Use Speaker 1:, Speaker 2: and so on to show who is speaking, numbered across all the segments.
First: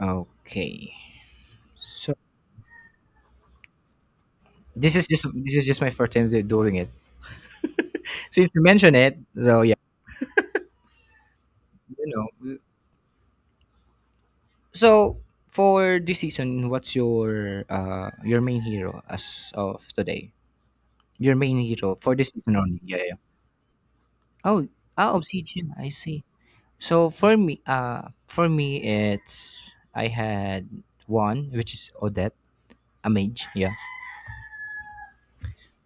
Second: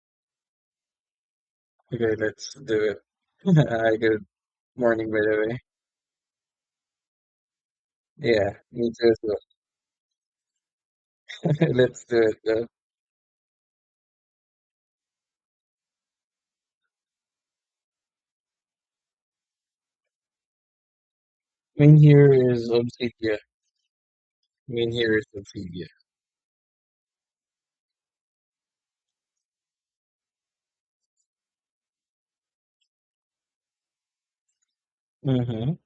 Speaker 1: Okay.
Speaker 2: Okay,
Speaker 1: So
Speaker 2: let's do it. Hi, good
Speaker 1: this is
Speaker 2: morning, by
Speaker 1: just
Speaker 2: the way.
Speaker 1: my first time doing it.
Speaker 2: Yeah,
Speaker 1: Since you
Speaker 2: me
Speaker 1: mentioned
Speaker 2: too as
Speaker 1: it, so yeah,
Speaker 2: well. Let's
Speaker 1: you
Speaker 2: do it
Speaker 1: know.
Speaker 2: though.
Speaker 1: So for this season, what's your main hero as of today? Your main
Speaker 2: Main
Speaker 1: hero for this
Speaker 2: here
Speaker 1: season
Speaker 2: is
Speaker 1: only. Yeah, yeah.
Speaker 2: Obsidia.
Speaker 1: Oh,
Speaker 2: Main here is
Speaker 1: Obsidian.
Speaker 2: Obsidia.
Speaker 1: I see. So for me, it's I had one which is Odette, a mage. Yeah,
Speaker 2: Mm-hmm.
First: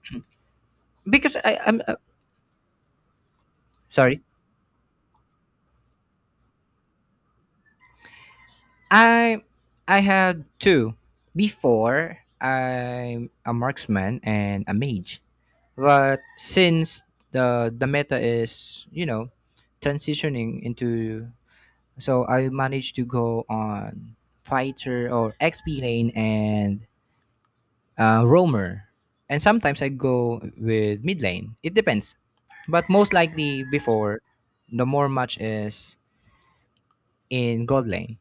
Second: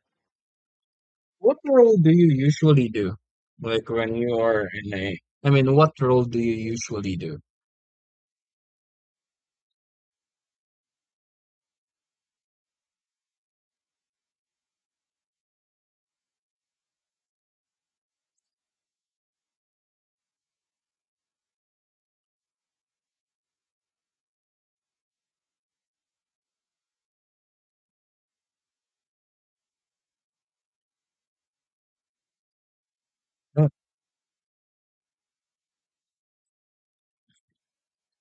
Speaker 1: because
Speaker 2: What
Speaker 1: I'm
Speaker 2: role do you usually do? Like when
Speaker 1: sorry.
Speaker 2: you are in a, I mean, what role do you usually do?
Speaker 1: I I had two. Before I'm a marksman and a mage. But since the meta is, you know, transitioning into, so I managed to go on fighter or XP lane and roamer. And sometimes I go with mid lane. It depends. But most likely
Speaker 2: Oh,
Speaker 1: before, the more match is in gold lane.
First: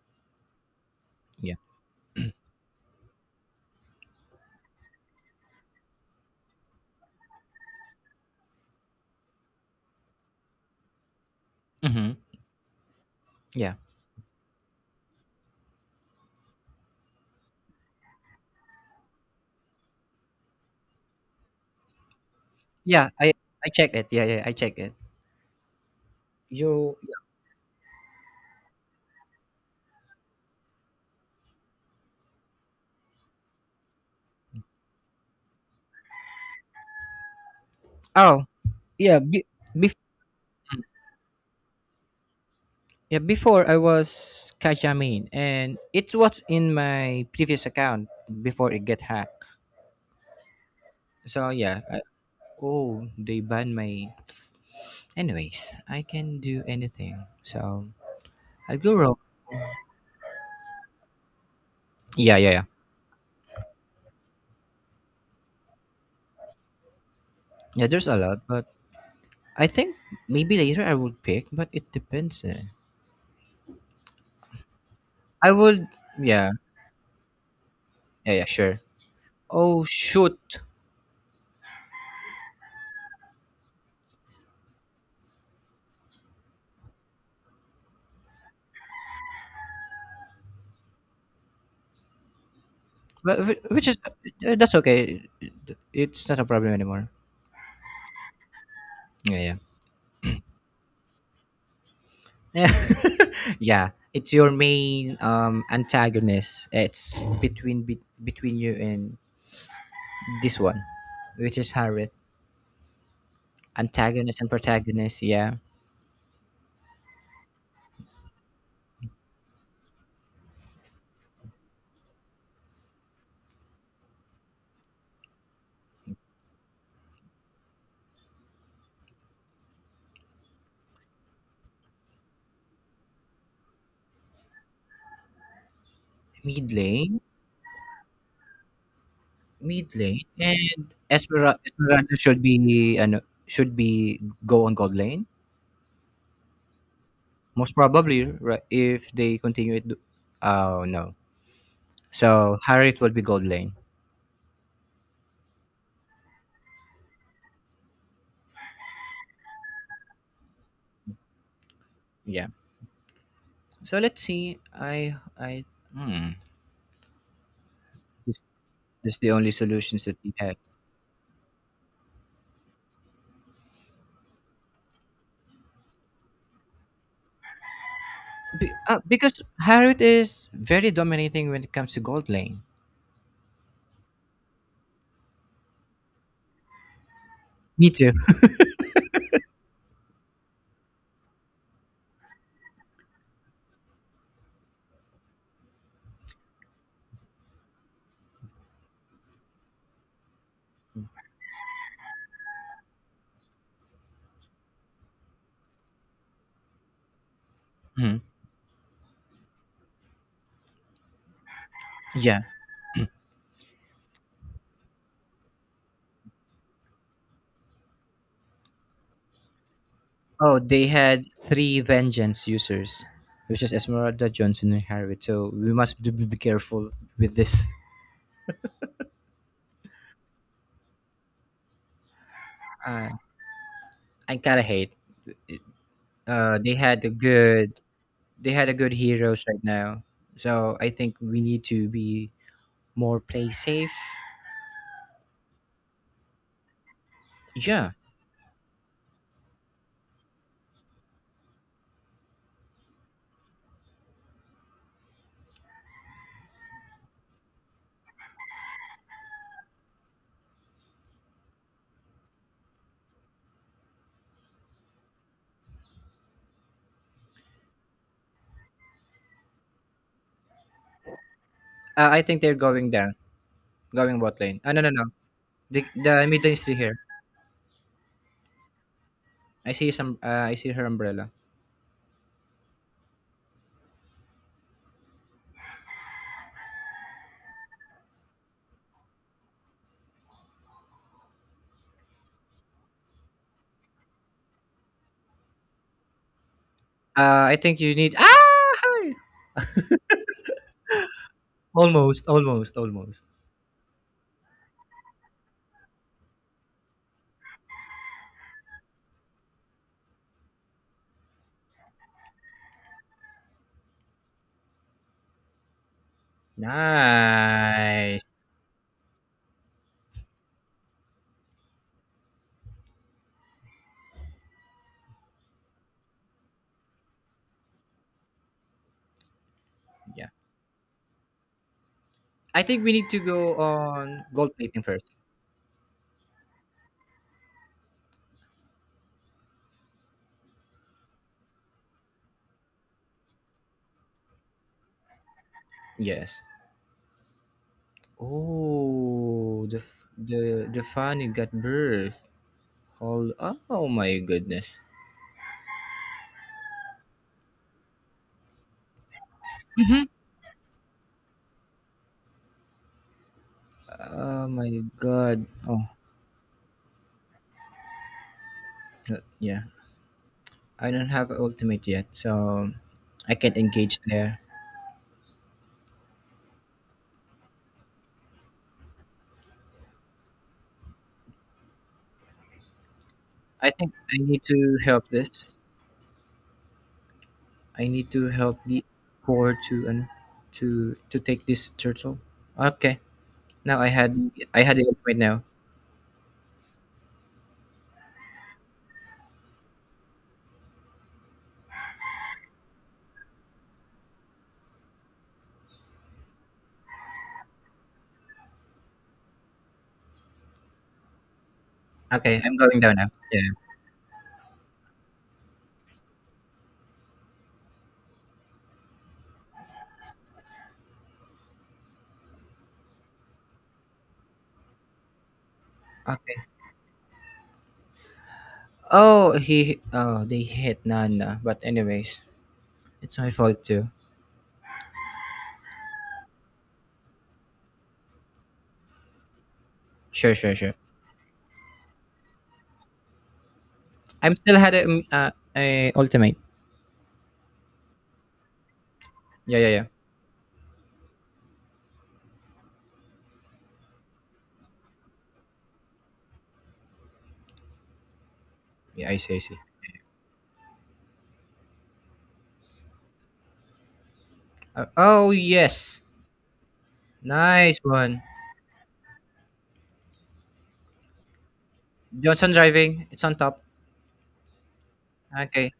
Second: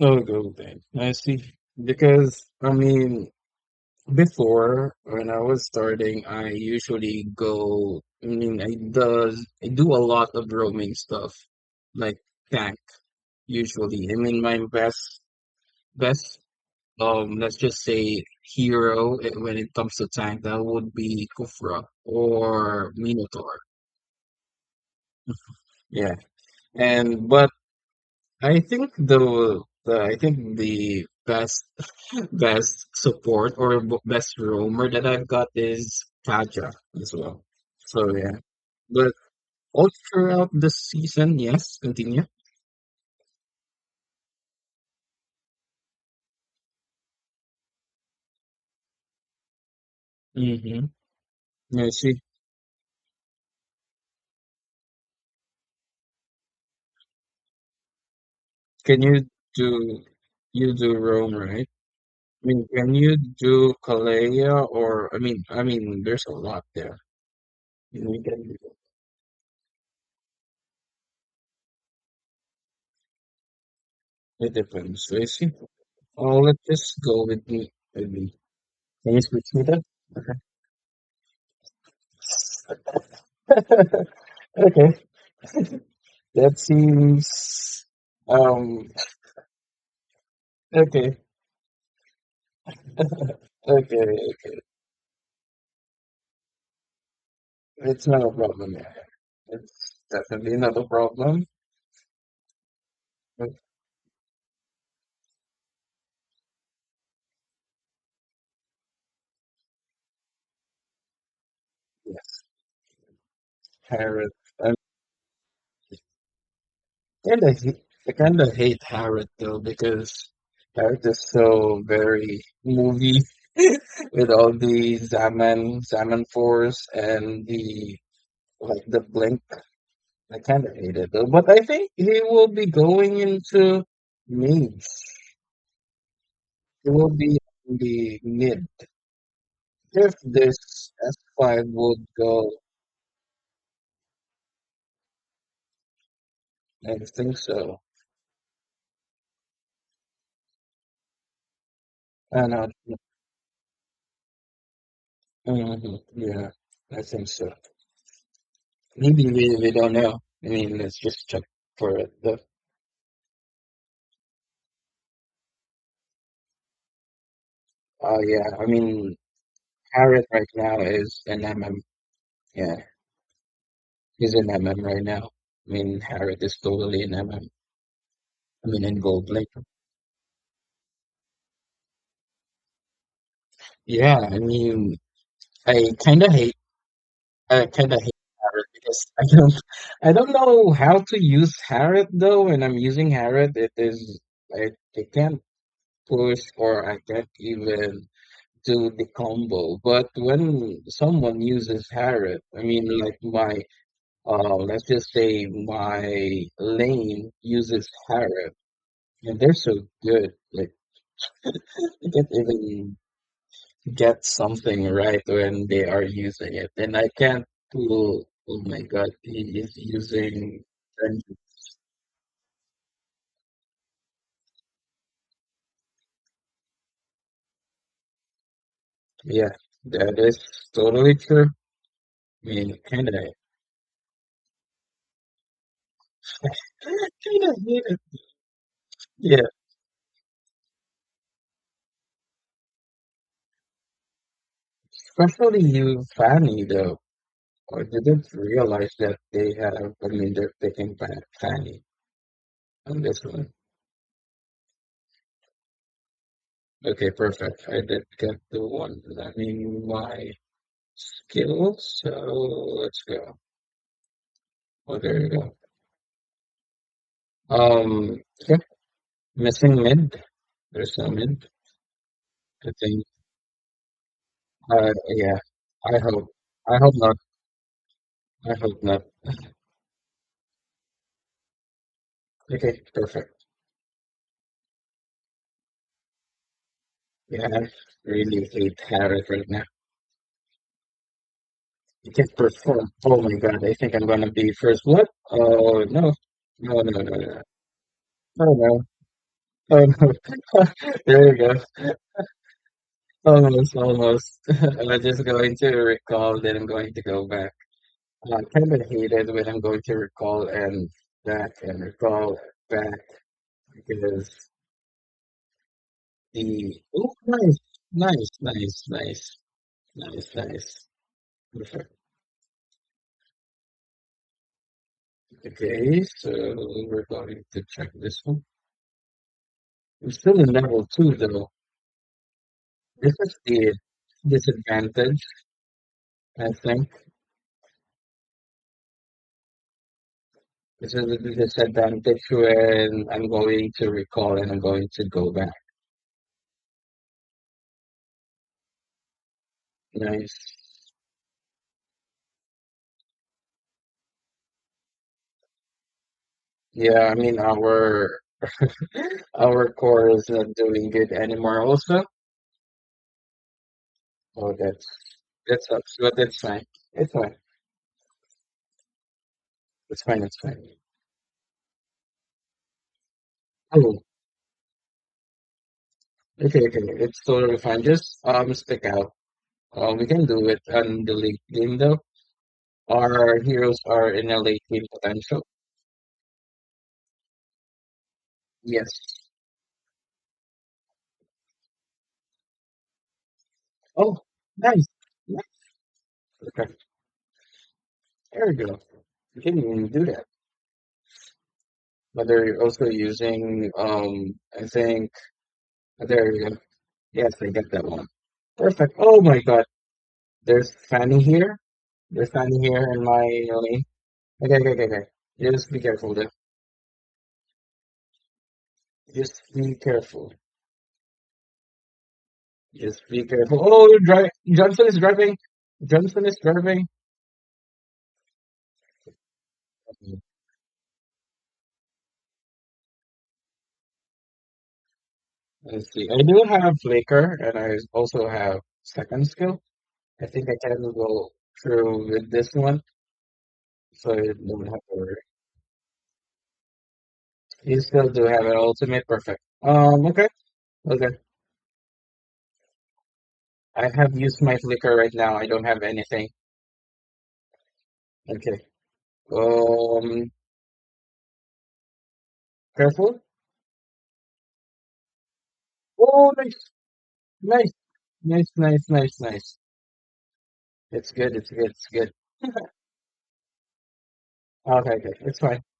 Speaker 2: oh, Good thing. I see.
Speaker 1: Yeah.
Speaker 2: Because, I mean, before when I was starting, I usually go, I mean, I do a lot of roaming stuff,
Speaker 1: Mhm.
Speaker 2: like tank.
Speaker 1: Yeah.
Speaker 2: Usually, I mean, my best let's just say hero, when it comes to tank that would be Kufra or
Speaker 1: Yeah, I
Speaker 2: Minotaur.
Speaker 1: I check it. Yeah, yeah, I check it.
Speaker 2: Yeah.
Speaker 1: You.
Speaker 2: And but I think the I think the best best support or best roamer that I've got is Kaja as well. So yeah.
Speaker 1: Oh,
Speaker 2: But
Speaker 1: yeah.
Speaker 2: all
Speaker 1: Bef-
Speaker 2: throughout the season, yes, continue.
Speaker 1: yeah, before I was Kajamin, and it was in my previous account before it get hacked.
Speaker 2: Mm-hmm.
Speaker 1: So yeah.
Speaker 2: Yeah, she
Speaker 1: Oh, they banned my. Anyways, I can do anything. So I'll go
Speaker 2: can
Speaker 1: rogue.
Speaker 2: do you do roam, right?
Speaker 1: Yeah,
Speaker 2: I
Speaker 1: yeah, yeah.
Speaker 2: mean, can you do Calleja or I mean, there's a lot there.
Speaker 1: Yeah, there's
Speaker 2: And
Speaker 1: a
Speaker 2: we
Speaker 1: lot,
Speaker 2: can, do
Speaker 1: but
Speaker 2: it.
Speaker 1: I think maybe later I would pick, but it depends. Eh.
Speaker 2: It depends. So it's
Speaker 1: I
Speaker 2: simple.
Speaker 1: would.
Speaker 2: Oh,
Speaker 1: Yeah,
Speaker 2: let's just go with me. With
Speaker 1: yeah,
Speaker 2: me.
Speaker 1: yeah. Sure.
Speaker 2: Can you switch me
Speaker 1: Oh
Speaker 2: that?
Speaker 1: shoot!
Speaker 2: Okay, that seems um okay,
Speaker 1: Which is
Speaker 2: okay, okay.
Speaker 1: that's okay. It's not a problem anymore.
Speaker 2: It's not a problem. Yeah, yeah.
Speaker 1: Yeah.
Speaker 2: It's definitely not a problem.
Speaker 1: Yeah,
Speaker 2: But
Speaker 1: yeah. It's your main antagonist. It's between you and this one, which is Harith.
Speaker 2: yes, Harrod.
Speaker 1: Antagonist and
Speaker 2: I
Speaker 1: protagonist. Yeah,
Speaker 2: kinda hate, I kinda hate Harrod though because Harrod is so very movie, with all the Zaman Zaman Force and the like the Blink. I kind of hate it though, but I think he will be going into mage.
Speaker 1: mid
Speaker 2: He will
Speaker 1: lane,
Speaker 2: be in the mid
Speaker 1: mid
Speaker 2: if
Speaker 1: lane, and
Speaker 2: this S five would
Speaker 1: Esmeralda should
Speaker 2: go.
Speaker 1: be should be go on gold lane,
Speaker 2: I think
Speaker 1: most
Speaker 2: so.
Speaker 1: probably, right, if they continue it. Do-. Oh no.
Speaker 2: I
Speaker 1: So
Speaker 2: know.
Speaker 1: Harith will be gold lane.
Speaker 2: Hmm. Yeah, I think so. Maybe we don't know. I mean, let's just check for it. But,
Speaker 1: Yeah. So let's see. I Hmm. this,
Speaker 2: yeah, I
Speaker 1: this
Speaker 2: mean,
Speaker 1: is the only solutions that
Speaker 2: Harriet
Speaker 1: we
Speaker 2: right
Speaker 1: have.
Speaker 2: now is an MM. Yeah. He's in MM right now. I mean, Harrod is totally in MM. I mean, in Gold
Speaker 1: Because
Speaker 2: Lake.
Speaker 1: Harrod is very dominating when it comes to gold lane.
Speaker 2: Yeah, I mean, I kind of hate, I
Speaker 1: Me
Speaker 2: kind of hate
Speaker 1: too.
Speaker 2: Harrod because I don't, I don't know how to use Harrod though. When I'm using Harrod, it is, I, I can't push or I can't even do the combo. But when someone uses Harrod, I mean, like my, let's just say my lane uses
Speaker 1: Hmm.
Speaker 2: Harrod, and they're so good. Like they can't
Speaker 1: Yeah.
Speaker 2: even get something right when they are using it. And I can't do, oh my God, he is
Speaker 1: Oh,
Speaker 2: using.
Speaker 1: they
Speaker 2: and-
Speaker 1: had three vengeance users, which is Esmeralda, Johnson, and Harriet. So we must be careful with this.
Speaker 2: Yeah, that is totally true. I mean,
Speaker 1: Uh, I gotta hate. Uh, they had a
Speaker 2: kind of
Speaker 1: good.
Speaker 2: hate it.
Speaker 1: They had a good heroes
Speaker 2: Yeah,
Speaker 1: right now. So I think we need to be more play safe.
Speaker 2: especially you, Fanny, though. Or
Speaker 1: Yeah.
Speaker 2: didn't realize that they have, I mean, they're picking Fanny on this one. Okay, perfect. I did get the one. I mean, my skills, so let's go. Well, there you go. Um, yeah, missing mint. There's no mint.
Speaker 1: I think they're
Speaker 2: I
Speaker 1: going
Speaker 2: think.
Speaker 1: down. Going bot lane. Ah, no, no, no.
Speaker 2: Yeah. I hope.
Speaker 1: The mid lane is
Speaker 2: I
Speaker 1: still
Speaker 2: hope
Speaker 1: here.
Speaker 2: not. I hope not.
Speaker 1: I see some. I see her umbrella.
Speaker 2: Okay, perfect. Yeah, I really hate Harris right now. He can perform. Oh my god, I think I'm gonna be first blood. Oh no. No, no, no, no.
Speaker 1: I think you need.
Speaker 2: Oh
Speaker 1: Ah,
Speaker 2: no.
Speaker 1: hi!
Speaker 2: Oh no. There you go.
Speaker 1: Almost, almost, almost.
Speaker 2: Almost, almost. I'm just going to recall, then I'm going to go back. I kind of hate it when I'm going to recall and back and recall back. Because the oh, nice, nice,
Speaker 1: Nice.
Speaker 2: nice, nice, nice, nice. Perfect. Okay, so we're going to check this one. I'm
Speaker 1: Yeah.
Speaker 2: still in level two though.
Speaker 1: I think we need
Speaker 2: This
Speaker 1: to
Speaker 2: is
Speaker 1: go
Speaker 2: the
Speaker 1: on gold plating first.
Speaker 2: disadvantage, I think. This is the disadvantage when I'm going to recall and I'm going to go back.
Speaker 1: Yes. Oh, the f-
Speaker 2: Nice.
Speaker 1: the the funny got burst. Hold. Oh my goodness.
Speaker 2: Yeah, I mean our
Speaker 1: Mm-hmm.
Speaker 2: core is not doing good anymore also.
Speaker 1: Oh
Speaker 2: Oh,
Speaker 1: my god.
Speaker 2: that
Speaker 1: Oh,
Speaker 2: sucks, but that's fine. It's fine.
Speaker 1: yeah.
Speaker 2: It's fine, it's fine.
Speaker 1: I don't have ultimate yet, so I can't engage
Speaker 2: Oh,
Speaker 1: there.
Speaker 2: okay, okay. It's totally fine. Just stick out. We can do it on the late game though. Our
Speaker 1: I
Speaker 2: heroes
Speaker 1: think
Speaker 2: are
Speaker 1: I
Speaker 2: in a
Speaker 1: need
Speaker 2: late
Speaker 1: to
Speaker 2: game
Speaker 1: help
Speaker 2: potential.
Speaker 1: this. I need to help the
Speaker 2: Yes.
Speaker 1: poor to and to take this turtle. Okay. Now
Speaker 2: Oh,
Speaker 1: I had
Speaker 2: nice.
Speaker 1: it right now.
Speaker 2: Nice. Okay. There we go. You can even do that. But they're also using I think oh, there we go. Yes, I get that one. Perfect. Oh my god. There's Fanny here. There's
Speaker 1: Okay, I'm
Speaker 2: Fanny
Speaker 1: going
Speaker 2: here
Speaker 1: down
Speaker 2: in
Speaker 1: now.
Speaker 2: my
Speaker 1: Yeah.
Speaker 2: lane. Okay, okay, okay, okay. Just be careful then. Just be careful. Just be careful. Oh, you're driving. Johnson is driving. Johnson
Speaker 1: Okay.
Speaker 2: is driving.
Speaker 1: Oh, he
Speaker 2: Okay,
Speaker 1: oh they hit Nana. But anyways, it's my fault too.
Speaker 2: let's see. I do have Flicker, and I also have second skill. I
Speaker 1: Sure,
Speaker 2: think
Speaker 1: sure,
Speaker 2: I
Speaker 1: sure.
Speaker 2: can go through with this one, so you
Speaker 1: I'm still
Speaker 2: don't
Speaker 1: had
Speaker 2: have to worry.
Speaker 1: a ultimate.
Speaker 2: You still do have an ultimate, perfect.
Speaker 1: Yeah, yeah, yeah.
Speaker 2: Okay, okay. I have used my Flicker right now. I don't have anything. Okay.
Speaker 1: Yeah, I see, I see.
Speaker 2: Um, careful.
Speaker 1: Oh yes,
Speaker 2: Oh, nice, nice,
Speaker 1: nice one.
Speaker 2: nice, nice, nice, nice. It's good. It's good. It's good.
Speaker 1: Johnson driving. It's on top.
Speaker 2: Okay, okay. It's fine.
Speaker 1: Okay.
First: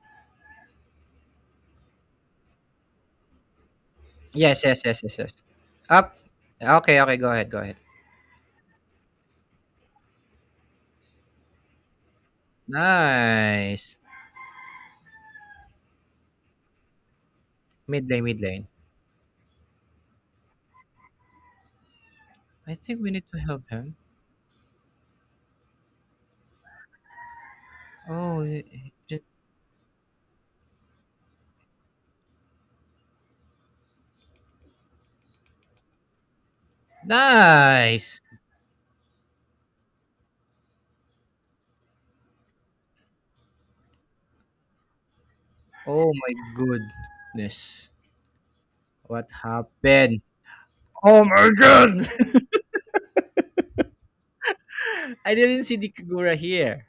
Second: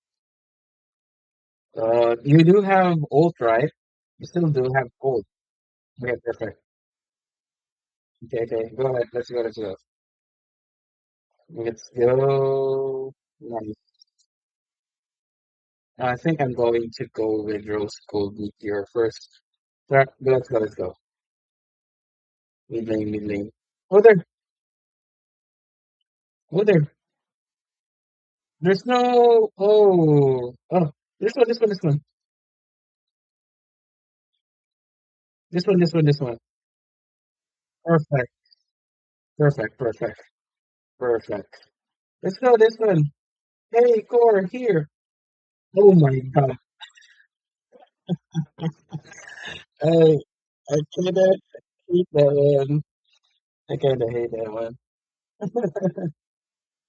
Speaker 2: You do have old, right? You still
Speaker 1: Yes,
Speaker 2: do
Speaker 1: yes,
Speaker 2: have
Speaker 1: yes, yes,
Speaker 2: old.
Speaker 1: yes.
Speaker 2: Okay,
Speaker 1: Up.
Speaker 2: perfect.
Speaker 1: Okay, okay, go ahead, go ahead.
Speaker 2: Okay, okay. Go ahead. Let's go. Let's go. Let's go. Nice.
Speaker 1: Nice.
Speaker 2: I think I'm going to go with Rose
Speaker 1: Mid lane,
Speaker 2: Gold
Speaker 1: mid lane.
Speaker 2: Meteor first. Right, let's go. Let's go.
Speaker 1: I
Speaker 2: Mid
Speaker 1: think
Speaker 2: lane.
Speaker 1: we
Speaker 2: Mid
Speaker 1: need to
Speaker 2: lane.
Speaker 1: help him.
Speaker 2: Oh there. Oh there.
Speaker 1: Oh, he-
Speaker 2: There's
Speaker 1: he did-
Speaker 2: no. Oh. Oh. This one. This one. This one. This one. This one. This one.
Speaker 1: nice.
Speaker 2: Perfect. Perfect. Perfect. Perfect. Let's go. This one. Hey, core here. Oh
Speaker 1: Oh
Speaker 2: my
Speaker 1: my
Speaker 2: God.
Speaker 1: goodness. What
Speaker 2: I
Speaker 1: happened?
Speaker 2: I kinda
Speaker 1: Oh my god!
Speaker 2: hate that one. I kinda hate that one.
Speaker 1: I didn't see the Kagura here.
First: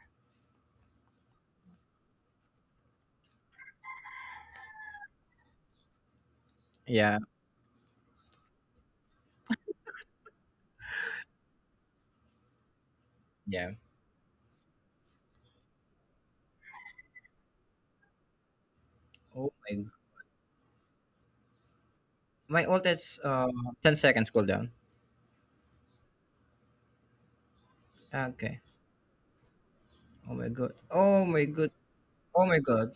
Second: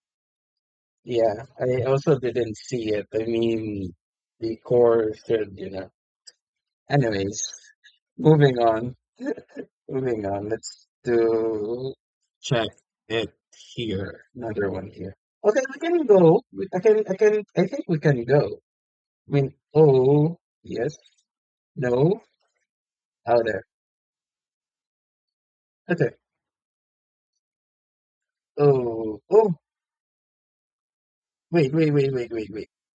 Speaker 2: Yeah, I also didn't see it. I mean, the core should, you know.
Speaker 1: Yeah,
Speaker 2: Anyways, moving on, moving on. Let's do check it
Speaker 1: yeah.
Speaker 2: here. Another one here. Okay, we can go. I can, I can, I think we can go. I mean,
Speaker 1: Oh,
Speaker 2: oh, yes, no,
Speaker 1: my ult is
Speaker 2: out there.
Speaker 1: 10 seconds cooldown.
Speaker 2: Okay.
Speaker 1: Okay.
Speaker 2: Oh, oh,
Speaker 1: Oh my god. Oh my god.
Speaker 2: wait, wait, wait, wait,
Speaker 1: Oh
Speaker 2: wait,
Speaker 1: my
Speaker 2: wait.
Speaker 1: god.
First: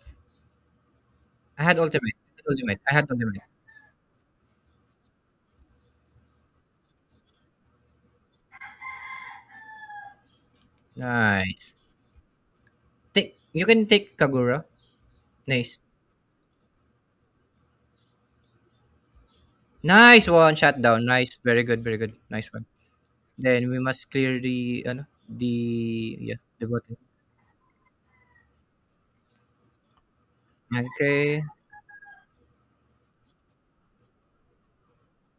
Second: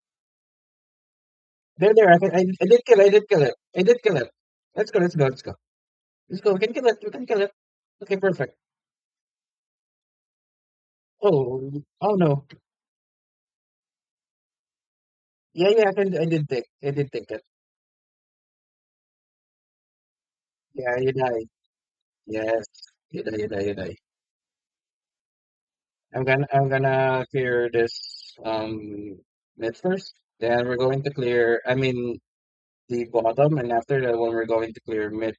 Speaker 1: I had
Speaker 2: They're there.
Speaker 1: ultimate.
Speaker 2: I, can,
Speaker 1: I
Speaker 2: I,
Speaker 1: had
Speaker 2: I
Speaker 1: ultimate.
Speaker 2: did
Speaker 1: I
Speaker 2: kill it. I
Speaker 1: had
Speaker 2: did kill
Speaker 1: ultimate.
Speaker 2: it. I did kill it. Let's go. Let's go. Let's go. Let's go. We can kill it. We can kill it. Okay, perfect. Oh,
Speaker 1: Nice.
Speaker 2: oh no.
Speaker 1: Take you can take Kagura.
Speaker 2: Yeah,
Speaker 1: Nice.
Speaker 2: yeah. I can. I did take. I did take it.
Speaker 1: Nice one shot
Speaker 2: Yeah,
Speaker 1: down.
Speaker 2: you
Speaker 1: Nice.
Speaker 2: die.
Speaker 1: Very good, very good. Nice
Speaker 2: Yes,
Speaker 1: one.
Speaker 2: you die. You die.
Speaker 1: Then
Speaker 2: You
Speaker 1: we
Speaker 2: die.
Speaker 1: must clear the yeah, the
Speaker 2: I'm
Speaker 1: button.
Speaker 2: gonna clear this um mid first. Then we're going to
Speaker 1: Okay.
Speaker 2: clear. I mean the bottom, and after that one, we're going to clear mid,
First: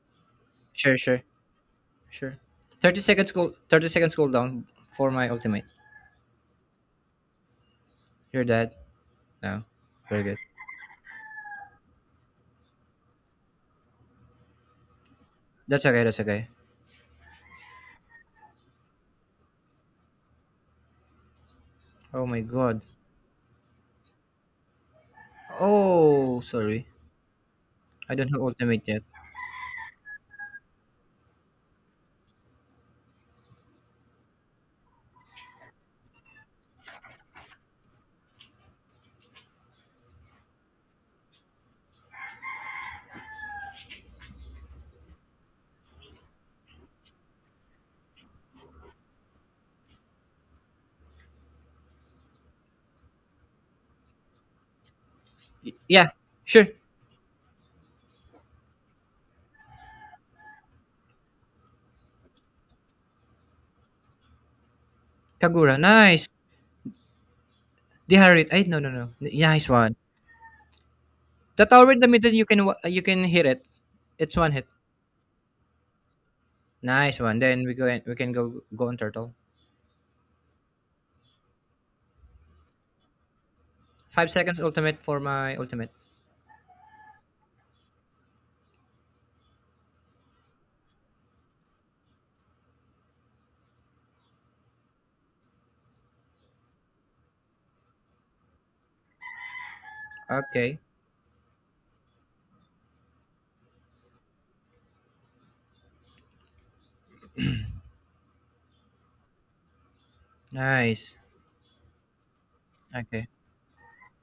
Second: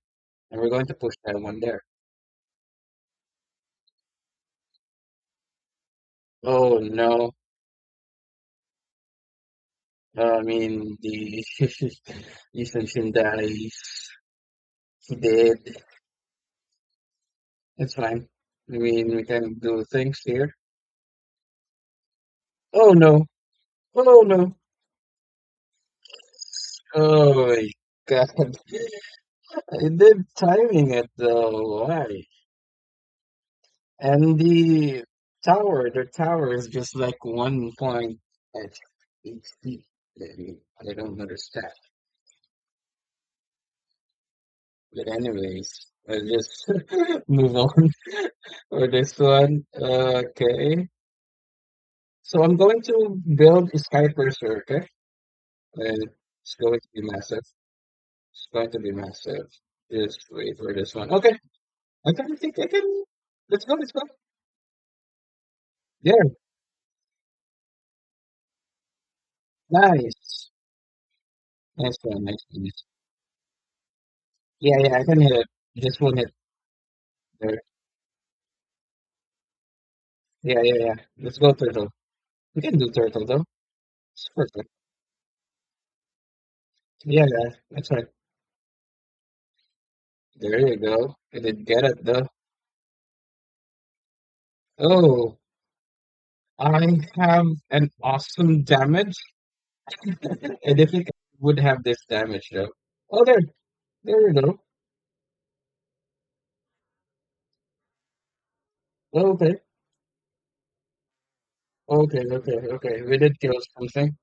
Speaker 2: and we're going to
Speaker 1: Sure,
Speaker 2: push
Speaker 1: sure,
Speaker 2: that one there.
Speaker 1: sure. 30 seconds cooldown for my ultimate.
Speaker 2: Oh no.
Speaker 1: You're dead. No. Very good.
Speaker 2: I mean the Yusenshin dies. He did.
Speaker 1: That's okay, that's okay.
Speaker 2: It's fine. I mean, we can do things here.
Speaker 1: Oh my god.
Speaker 2: Oh no. Oh no.
Speaker 1: Oh sorry.
Speaker 2: Oh my
Speaker 1: I don't have
Speaker 2: God.
Speaker 1: ultimate yet.
Speaker 2: They're timing it though. Why? And the tower is just like 1 point at each feet. I I don't understand. But anyways, I just move on for this one. Okay. So I'm going to build a skyscraper, okay? And
Speaker 1: Yeah,
Speaker 2: it's
Speaker 1: sure.
Speaker 2: going to be massive. It's going to be massive. Just wait for this one. Okay, I can think I can. Let's go, let's go.
Speaker 1: Kagura, nice.
Speaker 2: There,
Speaker 1: The Dehydrate. I no no no. Nice one.
Speaker 2: nice.
Speaker 1: The tower
Speaker 2: Nice
Speaker 1: in the
Speaker 2: one,
Speaker 1: middle
Speaker 2: nice
Speaker 1: you
Speaker 2: one.
Speaker 1: can
Speaker 2: Nice.
Speaker 1: you can hit it. It's one hit.
Speaker 2: Yeah, yeah, I can hit it. Just one hit
Speaker 1: Nice one.
Speaker 2: there.
Speaker 1: Then we go, we can go go on turtle.
Speaker 2: Yeah, yeah, yeah. Let's go, turtle. We can do turtle, though. It's
Speaker 1: 5 seconds
Speaker 2: perfect.
Speaker 1: ultimate for my ultimate.
Speaker 2: Yeah, yeah, that's right. There you go. I didn't get it, though. Oh, I have an awesome damage. And
Speaker 1: Okay.
Speaker 2: if it would have this damage, though. Oh, there. There you go. Okay,
Speaker 1: Nice.
Speaker 2: okay, okay, okay. We
Speaker 1: Okay.
Speaker 2: did kill something.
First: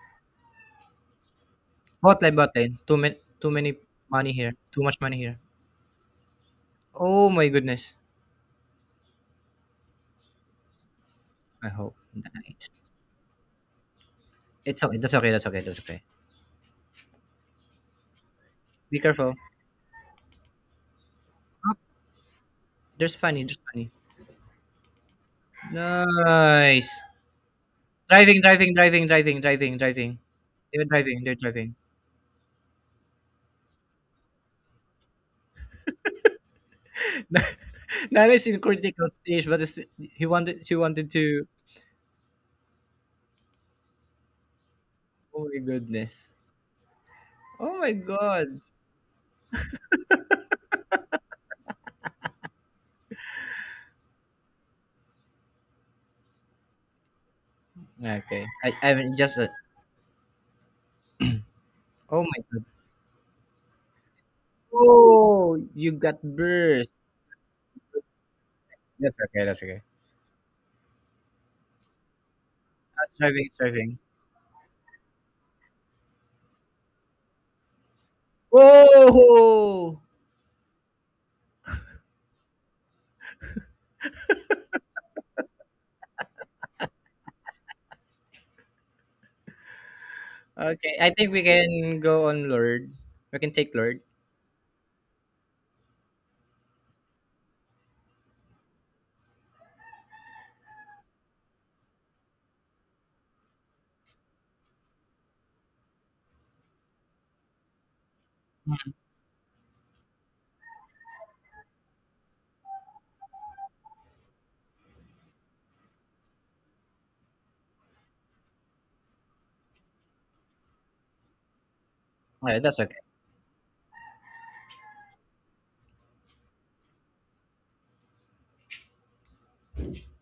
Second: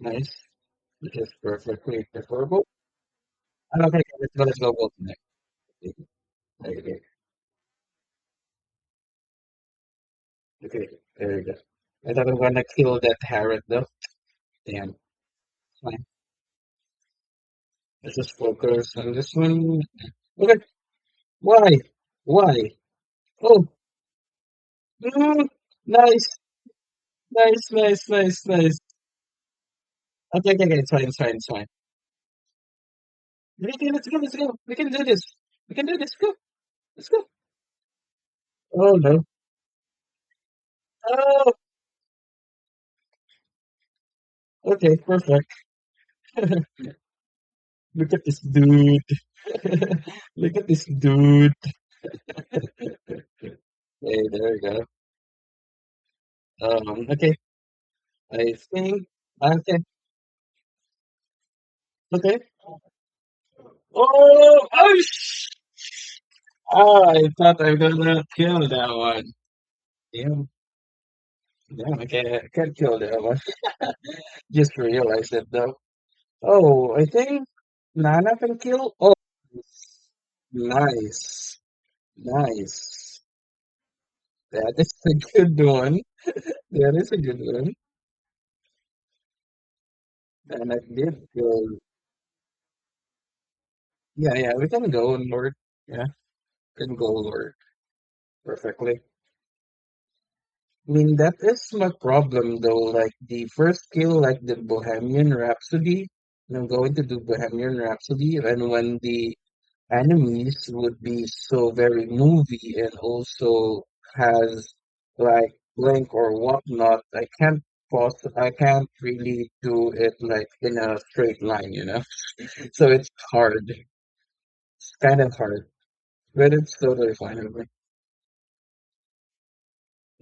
Speaker 2: Nice. Which is perfectly
Speaker 1: Bot lane, bot
Speaker 2: preferable.
Speaker 1: lane. Too many
Speaker 2: I'm not gonna get this
Speaker 1: money
Speaker 2: one
Speaker 1: here. Too
Speaker 2: as
Speaker 1: much
Speaker 2: tonight.
Speaker 1: money here.
Speaker 2: Okay, okay,
Speaker 1: Oh my goodness.
Speaker 2: okay, there we go.
Speaker 1: I hope.
Speaker 2: I thought I'm gonna
Speaker 1: Nice.
Speaker 2: kill that Harriet though.
Speaker 1: It's
Speaker 2: Damn,
Speaker 1: okay. That's okay. That's okay. That's okay.
Speaker 2: fine. Let's just focus
Speaker 1: Be
Speaker 2: on this
Speaker 1: careful.
Speaker 2: one. Okay, why?
Speaker 1: Oh,
Speaker 2: Why?
Speaker 1: there's funny. There's
Speaker 2: Oh,
Speaker 1: funny.
Speaker 2: mm, nice,
Speaker 1: Nice.
Speaker 2: nice, nice, nice,
Speaker 1: Driving, driving,
Speaker 2: nice.
Speaker 1: driving, driving, driving, driving.
Speaker 2: Okay, okay, okay,
Speaker 1: They're
Speaker 2: it's fine, it's
Speaker 1: driving.
Speaker 2: fine,
Speaker 1: They're
Speaker 2: it's fine.
Speaker 1: driving.
Speaker 2: Okay, let's go, let's go. We can do this. We can do this. Go, let's go.
Speaker 1: Nana is in
Speaker 2: Oh
Speaker 1: critical
Speaker 2: no.
Speaker 1: stage, but he wanted. She wanted to.
Speaker 2: Oh, okay,
Speaker 1: Oh
Speaker 2: perfect.
Speaker 1: my goodness. Oh my
Speaker 2: Look at this
Speaker 1: god.
Speaker 2: dude. Look at this dude. Hey, there we go. Okay,
Speaker 1: Okay.
Speaker 2: I
Speaker 1: I
Speaker 2: think
Speaker 1: mean, just a,
Speaker 2: okay,
Speaker 1: oh my
Speaker 2: okay.
Speaker 1: god.
Speaker 2: Oh, oh,
Speaker 1: Oh, you got burst.
Speaker 2: oh, I thought I gonna kill that
Speaker 1: That's
Speaker 2: one.
Speaker 1: okay. That's okay.
Speaker 2: Damn, damn, I can't kill that one.
Speaker 1: Surfing, surfing.
Speaker 2: Just realized it though. Oh, I think Nana can kill. Oh,
Speaker 1: Whoa.
Speaker 2: nice, nice. That is a good one. That is a good one. And I
Speaker 1: Okay. I
Speaker 2: did
Speaker 1: think we
Speaker 2: go.
Speaker 1: can go on Lord. We can take Lord.
Speaker 2: Yeah, yeah, we can go north. Yeah, can go north perfectly. I mean, that is my problem though. Like the first kill, like the Bohemian Rhapsody, and I'm going to do Bohemian Rhapsody, and when the enemies would be so very movie and also has like blink or whatnot, I can't pause. I can't really do it like in a straight line, you know.
Speaker 1: Alright, that's
Speaker 2: So
Speaker 1: okay.
Speaker 2: it's hard. It's kind of hard, but it's totally fine with me.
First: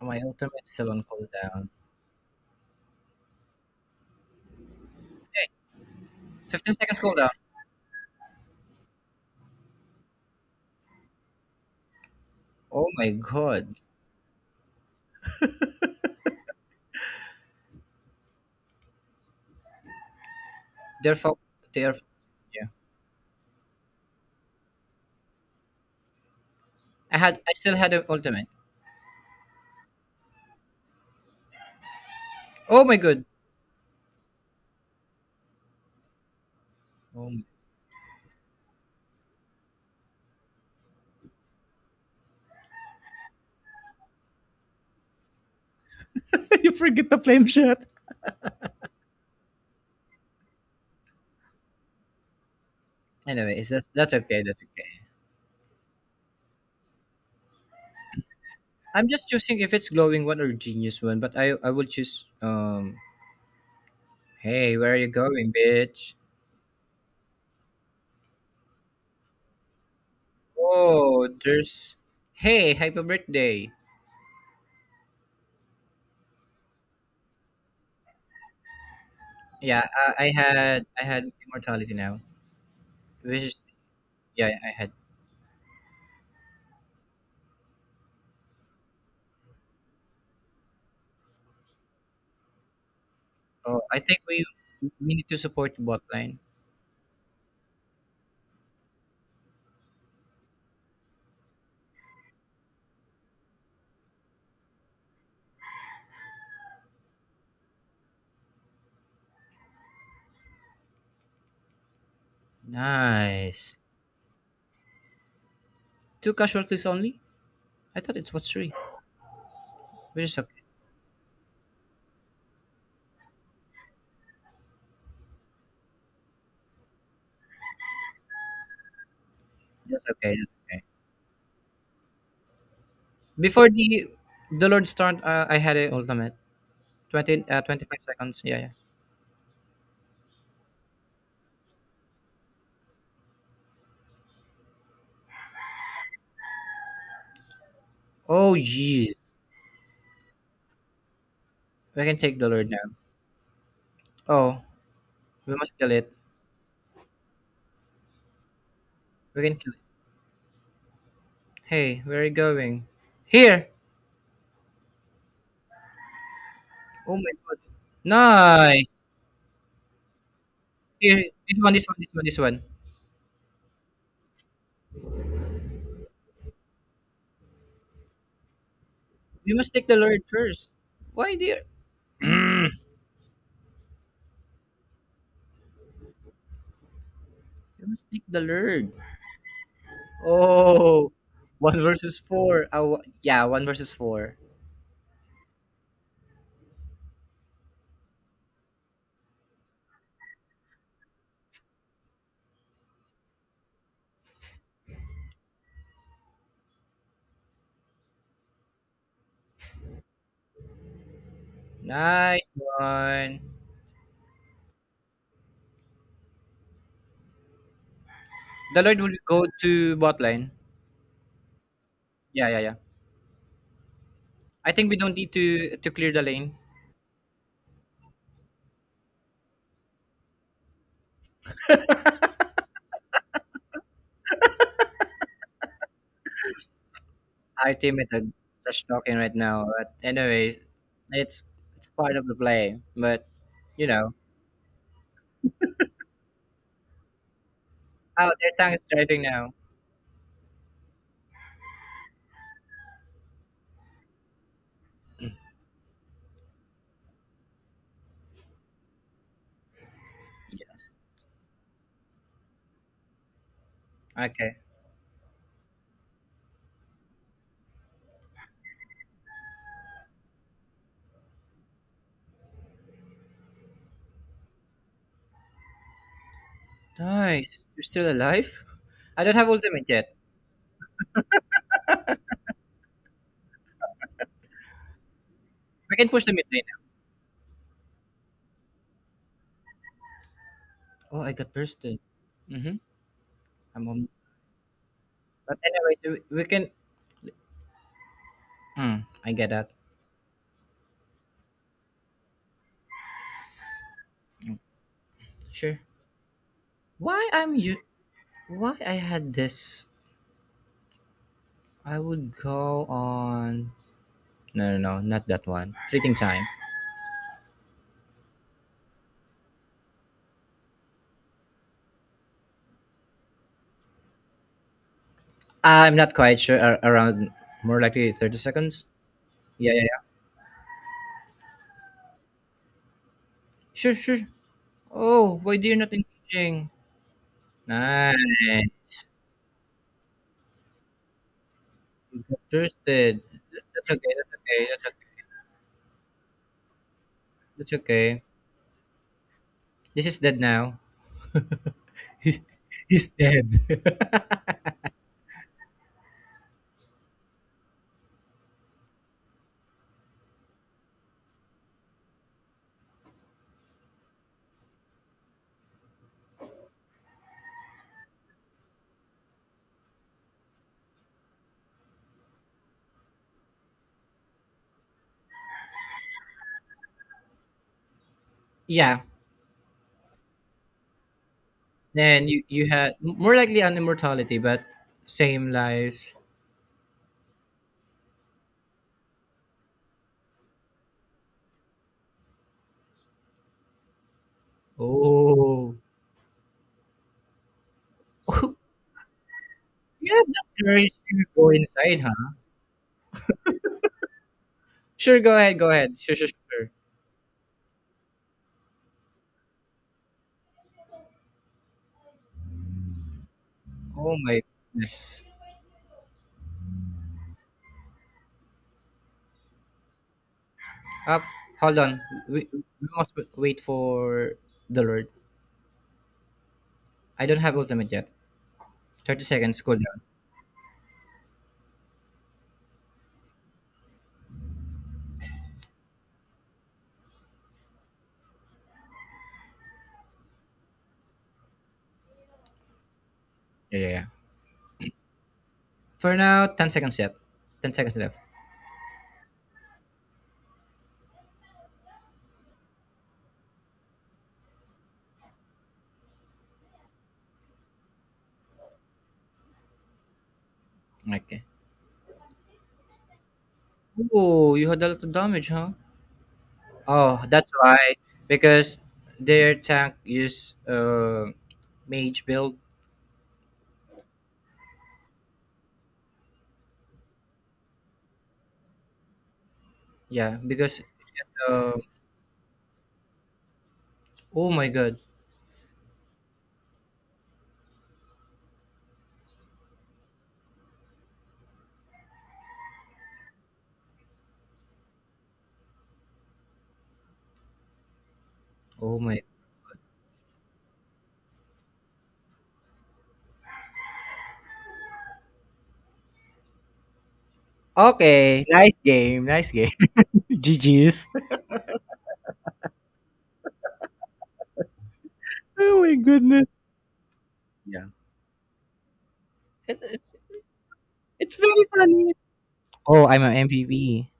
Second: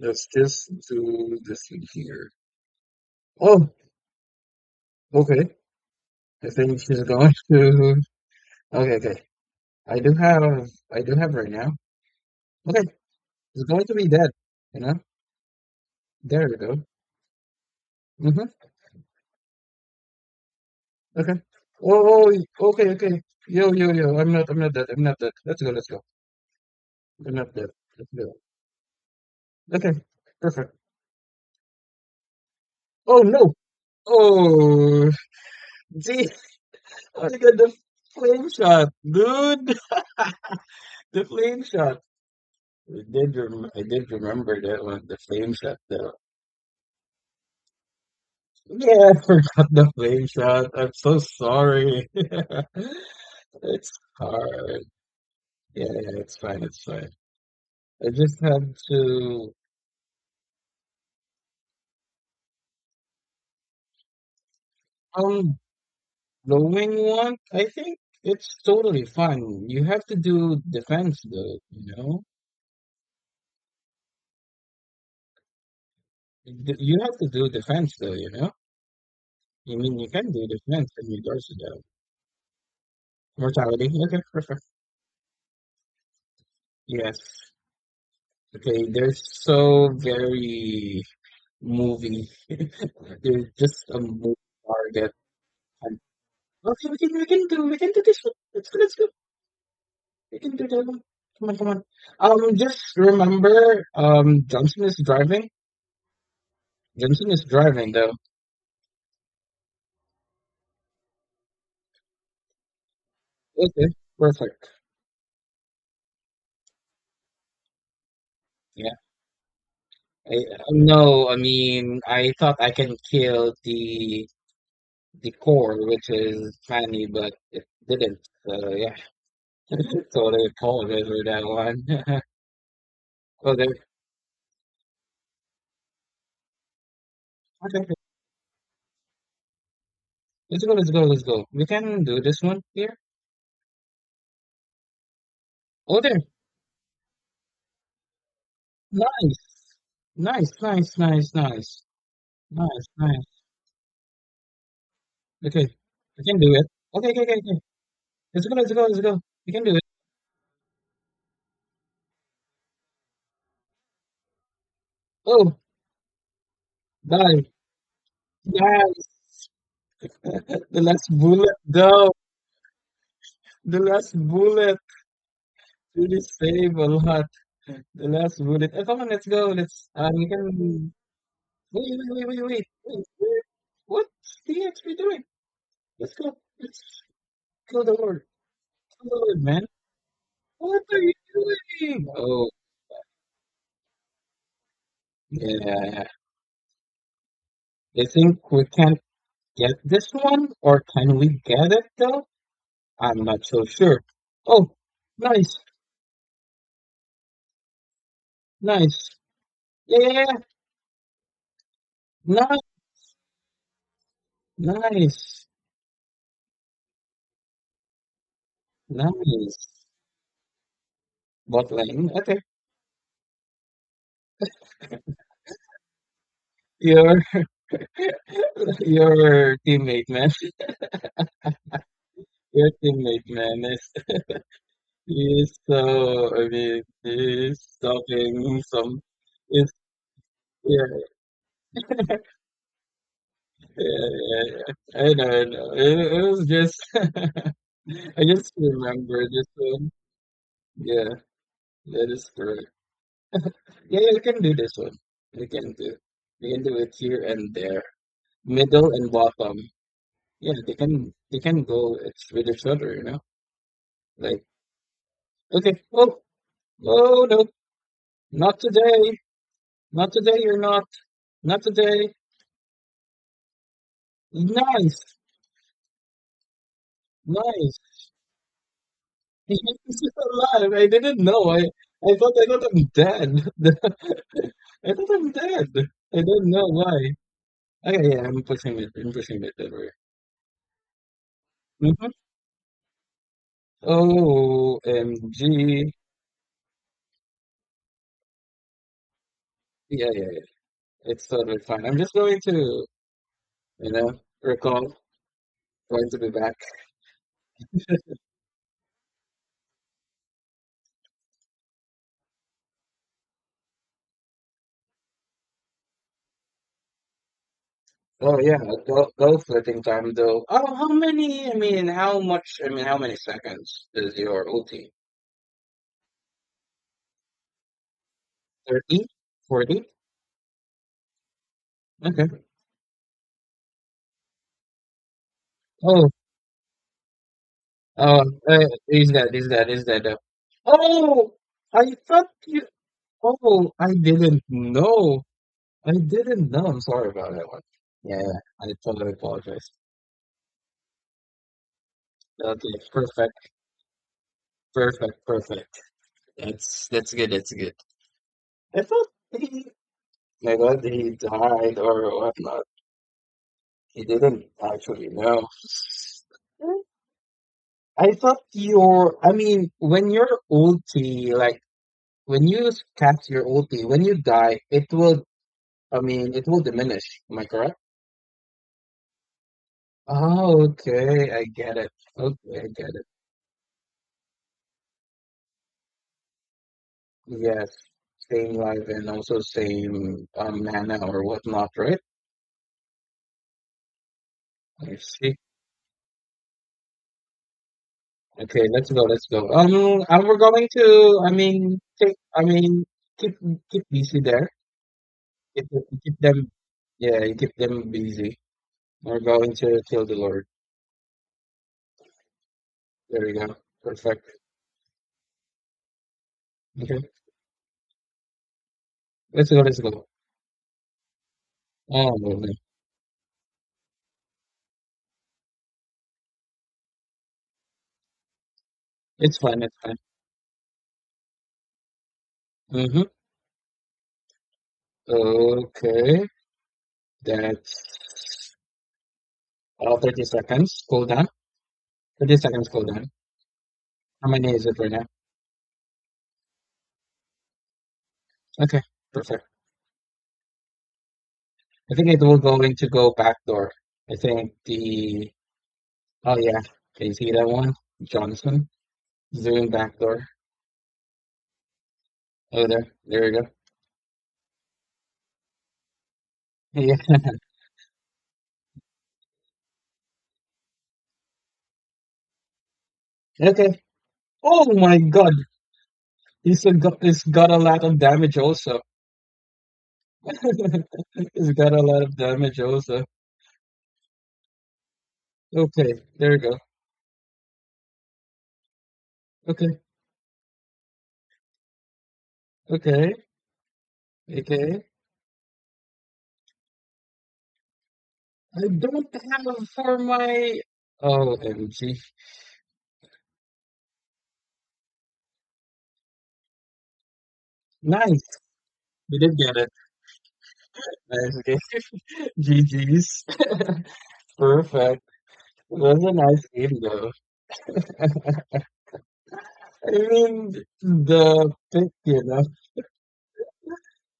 Speaker 1: My ultimate
Speaker 2: just
Speaker 1: still on
Speaker 2: do
Speaker 1: cooldown.
Speaker 2: this in here. Oh, okay. I
Speaker 1: Fifteen
Speaker 2: think
Speaker 1: seconds
Speaker 2: she's
Speaker 1: cooldown.
Speaker 2: going to. Okay, okay. I do have. I do have right now. Okay,
Speaker 1: Oh my
Speaker 2: it's
Speaker 1: god.
Speaker 2: going to be dead. You know. There we go. Mhm.
Speaker 1: They're
Speaker 2: Okay.
Speaker 1: fo- they're
Speaker 2: Oh,
Speaker 1: yeah.
Speaker 2: oh. Okay, okay. Yo, yo, yo. I'm not. I'm not dead. I'm not dead. Let's go. Let's go.
Speaker 1: I
Speaker 2: I'm
Speaker 1: had
Speaker 2: not
Speaker 1: I
Speaker 2: dead.
Speaker 1: still had an
Speaker 2: Let's go.
Speaker 1: ultimate.
Speaker 2: Okay. Perfect.
Speaker 1: Oh my
Speaker 2: Oh
Speaker 1: god.
Speaker 2: no. Oh. Gee. I got
Speaker 1: Oh my.
Speaker 2: the flame shot, dude. The flame shot. I did. I did remember that one. The flame shot, though.
Speaker 1: You forget the flame shot.
Speaker 2: Yeah, I forgot the Flames Shot. I'm so sorry.
Speaker 1: Anyway, it's
Speaker 2: It's
Speaker 1: just that's okay. That's
Speaker 2: hard.
Speaker 1: okay.
Speaker 2: Yeah, yeah, it's fine, it's fine. I just have
Speaker 1: I'm just
Speaker 2: to
Speaker 1: choosing if it's glowing one or genius one, but I will choose hey, where are you going,
Speaker 2: um
Speaker 1: bitch?
Speaker 2: knowing one, I think it's totally fine. You have to do defense
Speaker 1: Oh,
Speaker 2: though,
Speaker 1: there's.
Speaker 2: you know?
Speaker 1: Hey, happy birthday.
Speaker 2: You have to do defense though, you know? I
Speaker 1: Yeah,
Speaker 2: mean, you can do defense
Speaker 1: I
Speaker 2: in
Speaker 1: had
Speaker 2: regards to that.
Speaker 1: immortality now. Which is
Speaker 2: Mortality. Okay,
Speaker 1: yeah,
Speaker 2: perfect.
Speaker 1: I had.
Speaker 2: Yes. Okay, they're so very movie. They're
Speaker 1: Oh,
Speaker 2: just a
Speaker 1: I think
Speaker 2: movie target.
Speaker 1: we need to support the bot line.
Speaker 2: Okay, we can do this one. Let's go, let's go. We can do that one. Come on, come on. Just remember, Johnson is driving. Johnson is driving, though.
Speaker 1: Nice.
Speaker 2: Okay, perfect.
Speaker 1: Two casualties only? I thought it was three.
Speaker 2: Yeah.
Speaker 1: Which
Speaker 2: I,
Speaker 1: is okay.
Speaker 2: uh, no, I mean, I thought I can kill the core, which is Fanny, but it didn't. So yeah,
Speaker 1: That's okay.
Speaker 2: totally
Speaker 1: That's okay.
Speaker 2: apologize for that one. Oh, there.
Speaker 1: Before the Lord start, I had a ultimate. 20 uh,
Speaker 2: Okay,
Speaker 1: 25 seconds. Yeah, yeah.
Speaker 2: let's go. We can do this one here. Oh, there.
Speaker 1: Oh jeez.
Speaker 2: Nice, nice, nice, nice, nice.
Speaker 1: We can take the lure
Speaker 2: Nice,
Speaker 1: down.
Speaker 2: nice.
Speaker 1: Oh, we
Speaker 2: Okay.
Speaker 1: must kill it.
Speaker 2: I can do it. Okay, okay, okay, okay. Let's go, let's go, let's go.
Speaker 1: We
Speaker 2: You
Speaker 1: can
Speaker 2: can
Speaker 1: kill
Speaker 2: do
Speaker 1: it.
Speaker 2: it.
Speaker 1: Hey, where are you going? Here!
Speaker 2: Oh,
Speaker 1: Oh my
Speaker 2: die.
Speaker 1: god. Nice!
Speaker 2: Yes. The last
Speaker 1: Here,
Speaker 2: bullet,
Speaker 1: this one, this one,
Speaker 2: though.
Speaker 1: this one, this one.
Speaker 2: The last bullet. Really save a lot. The last bullet. Oh, come on, let's go.
Speaker 1: We must take
Speaker 2: Let's,
Speaker 1: the lure
Speaker 2: you
Speaker 1: first.
Speaker 2: can.
Speaker 1: Why, dear?
Speaker 2: Wait, wait, wait, wait, wait. Wait. Wait. What's the XP doing? Let's go. Let's kill
Speaker 1: We
Speaker 2: the
Speaker 1: must take
Speaker 2: Lord.
Speaker 1: the lure.
Speaker 2: Kill the Lord, man. What are you
Speaker 1: Oh, one
Speaker 2: doing?
Speaker 1: versus
Speaker 2: Oh,
Speaker 1: four. Yeah, one versus four.
Speaker 2: yeah. I think we can get this one, or can we get it, though? I'm not so sure. Oh, nice, nice. Yeah, yeah, yeah.
Speaker 1: Nice one.
Speaker 2: Nice,
Speaker 1: The lure
Speaker 2: nice,
Speaker 1: will go
Speaker 2: nice.
Speaker 1: to bot lane.
Speaker 2: Bot lane. Okay.
Speaker 1: Yeah, yeah, yeah. I think we don't need to clear the lane.
Speaker 2: Your your teammate, man. Your teammate, man, is so. I mean,
Speaker 1: Our
Speaker 2: he's
Speaker 1: team Artie method
Speaker 2: talking
Speaker 1: such
Speaker 2: some.
Speaker 1: talking right now.
Speaker 2: Is
Speaker 1: But anyways,
Speaker 2: yeah,
Speaker 1: it's it's part of the play. But
Speaker 2: yeah,
Speaker 1: you know.
Speaker 2: yeah, yeah. I know, I know. It was just. I
Speaker 1: Oh,
Speaker 2: just
Speaker 1: their tank is driving
Speaker 2: remember this
Speaker 1: now.
Speaker 2: one. Yeah, that is correct. Yeah, you can do this one. They can do. They can do it here and there, middle and bottom. Yeah, they can. They can go it's with each other. You know,
Speaker 1: Yeah.
Speaker 2: like
Speaker 1: Okay.
Speaker 2: okay, oh, oh no, not today, not today. You're not, not today. Nice,
Speaker 1: Nice.
Speaker 2: nice.
Speaker 1: You're still alive? I don't have ultimate
Speaker 2: He's still
Speaker 1: yet.
Speaker 2: alive. I didn't know. I thought I'm dead. I thought I'm dead.
Speaker 1: We can
Speaker 2: I
Speaker 1: push the mid
Speaker 2: don't
Speaker 1: lane
Speaker 2: know
Speaker 1: now.
Speaker 2: why. Okay, yeah, I'm pushing it. I'm pushing it. Don't worry.
Speaker 1: Oh, I got bursted.
Speaker 2: hmm
Speaker 1: Mm-hmm. I'm on. But
Speaker 2: OMG.
Speaker 1: anyways, we can. Hmm. I get that.
Speaker 2: Yeah, yeah, yeah. It's totally fine. I'm just going to, you know, recall.
Speaker 1: Sure.
Speaker 2: Going to be back.
Speaker 1: Why I'm you? Why I had this? I would go on. No, no, no, not that one. Fleeting time.
Speaker 2: Oh yeah, go go flipping time though. Oh, how many? I mean, how much? I mean, How many seconds is your ulti?
Speaker 1: I'm not quite sure. Around more likely 30 seconds.
Speaker 2: 30?
Speaker 1: Yeah, yeah,
Speaker 2: 40?
Speaker 1: yeah.
Speaker 2: Okay.
Speaker 1: Sure, sure. Oh, why do you not
Speaker 2: Oh,
Speaker 1: engaging? Nice.
Speaker 2: uh, uh, is that? oh, I
Speaker 1: You
Speaker 2: thought
Speaker 1: got
Speaker 2: you.
Speaker 1: Thirsted.
Speaker 2: Oh,
Speaker 1: That's
Speaker 2: I
Speaker 1: okay. That's
Speaker 2: didn't
Speaker 1: okay. That's okay.
Speaker 2: know. I didn't know. I'm sorry about that one.
Speaker 1: That's
Speaker 2: Yeah,
Speaker 1: okay.
Speaker 2: yeah, I totally apologize.
Speaker 1: This is dead now.
Speaker 2: Okay,
Speaker 1: He's dead.
Speaker 2: perfect, perfect, perfect. That's good. That's good. I thought he, I thought he died or whatnot. He didn't actually know. I mean, when you cast your ulti, when you die, it will, I mean, it will diminish. Am I correct?
Speaker 1: Yeah.
Speaker 2: Oh, okay. I get it.
Speaker 1: Then
Speaker 2: Okay, I
Speaker 1: you
Speaker 2: get
Speaker 1: had
Speaker 2: it.
Speaker 1: more likely on immortality, but same life.
Speaker 2: Yes. Same life and also same mana or whatnot, right? I see.
Speaker 1: Oh.
Speaker 2: Okay, let's go, let's go.
Speaker 1: You
Speaker 2: And
Speaker 1: have
Speaker 2: we're
Speaker 1: the
Speaker 2: going
Speaker 1: courage
Speaker 2: to,
Speaker 1: to go inside, huh?
Speaker 2: I mean, keep keep busy there.
Speaker 1: Sure, go ahead. Go ahead. Sure,
Speaker 2: Keep
Speaker 1: sure,
Speaker 2: them,
Speaker 1: sure.
Speaker 2: yeah, you keep them busy. We're going to kill the Lord. There you go.
Speaker 1: Oh
Speaker 2: Perfect.
Speaker 1: my goodness.
Speaker 2: Okay, let's go, let's go.
Speaker 1: Uh, hold on.
Speaker 2: Oh, lovely.
Speaker 1: We must wait for the Lord. I don't have ultimate yet. 30
Speaker 2: It's
Speaker 1: seconds
Speaker 2: fine, it's fine.
Speaker 1: cooldown.
Speaker 2: Mm-hmm. Okay, that's 30 seconds. Cool down. 30 seconds, cool down.
Speaker 1: Yeah, yeah, yeah.
Speaker 2: How many is it right now?
Speaker 1: For now, 10 seconds yet. 10 seconds left.
Speaker 2: Okay, perfect. I think it will going to go back door. I think the Oh yeah, can you see that one? Johnson, zoom back door.
Speaker 1: Okay.
Speaker 2: Oh there, there you go.
Speaker 1: Oh, you had a lot of damage, huh?
Speaker 2: Yeah.
Speaker 1: Oh, that's why. Because their tank is mage build.
Speaker 2: Okay. Oh my God, he's a got he's got a lot of damage also.
Speaker 1: Yeah, because.
Speaker 2: He's got
Speaker 1: Uh,
Speaker 2: a lot of damage also.
Speaker 1: oh my god.
Speaker 2: Okay, there you go. Okay, okay, okay. I
Speaker 1: Oh
Speaker 2: don't
Speaker 1: my.
Speaker 2: have for my. Oh, M G. Nice.
Speaker 1: Okay, nice
Speaker 2: We
Speaker 1: game.
Speaker 2: did
Speaker 1: Nice
Speaker 2: get
Speaker 1: game.
Speaker 2: it.
Speaker 1: GG's.
Speaker 2: Nice. Okay. GG's. Perfect. It
Speaker 1: Oh my
Speaker 2: was a
Speaker 1: goodness.
Speaker 2: nice game
Speaker 1: Yeah.
Speaker 2: though.
Speaker 1: It's,
Speaker 2: I
Speaker 1: it's,
Speaker 2: mean,
Speaker 1: it's
Speaker 2: the
Speaker 1: very
Speaker 2: pick,
Speaker 1: funny.
Speaker 2: you know.
Speaker 1: Oh, I'm an MVP.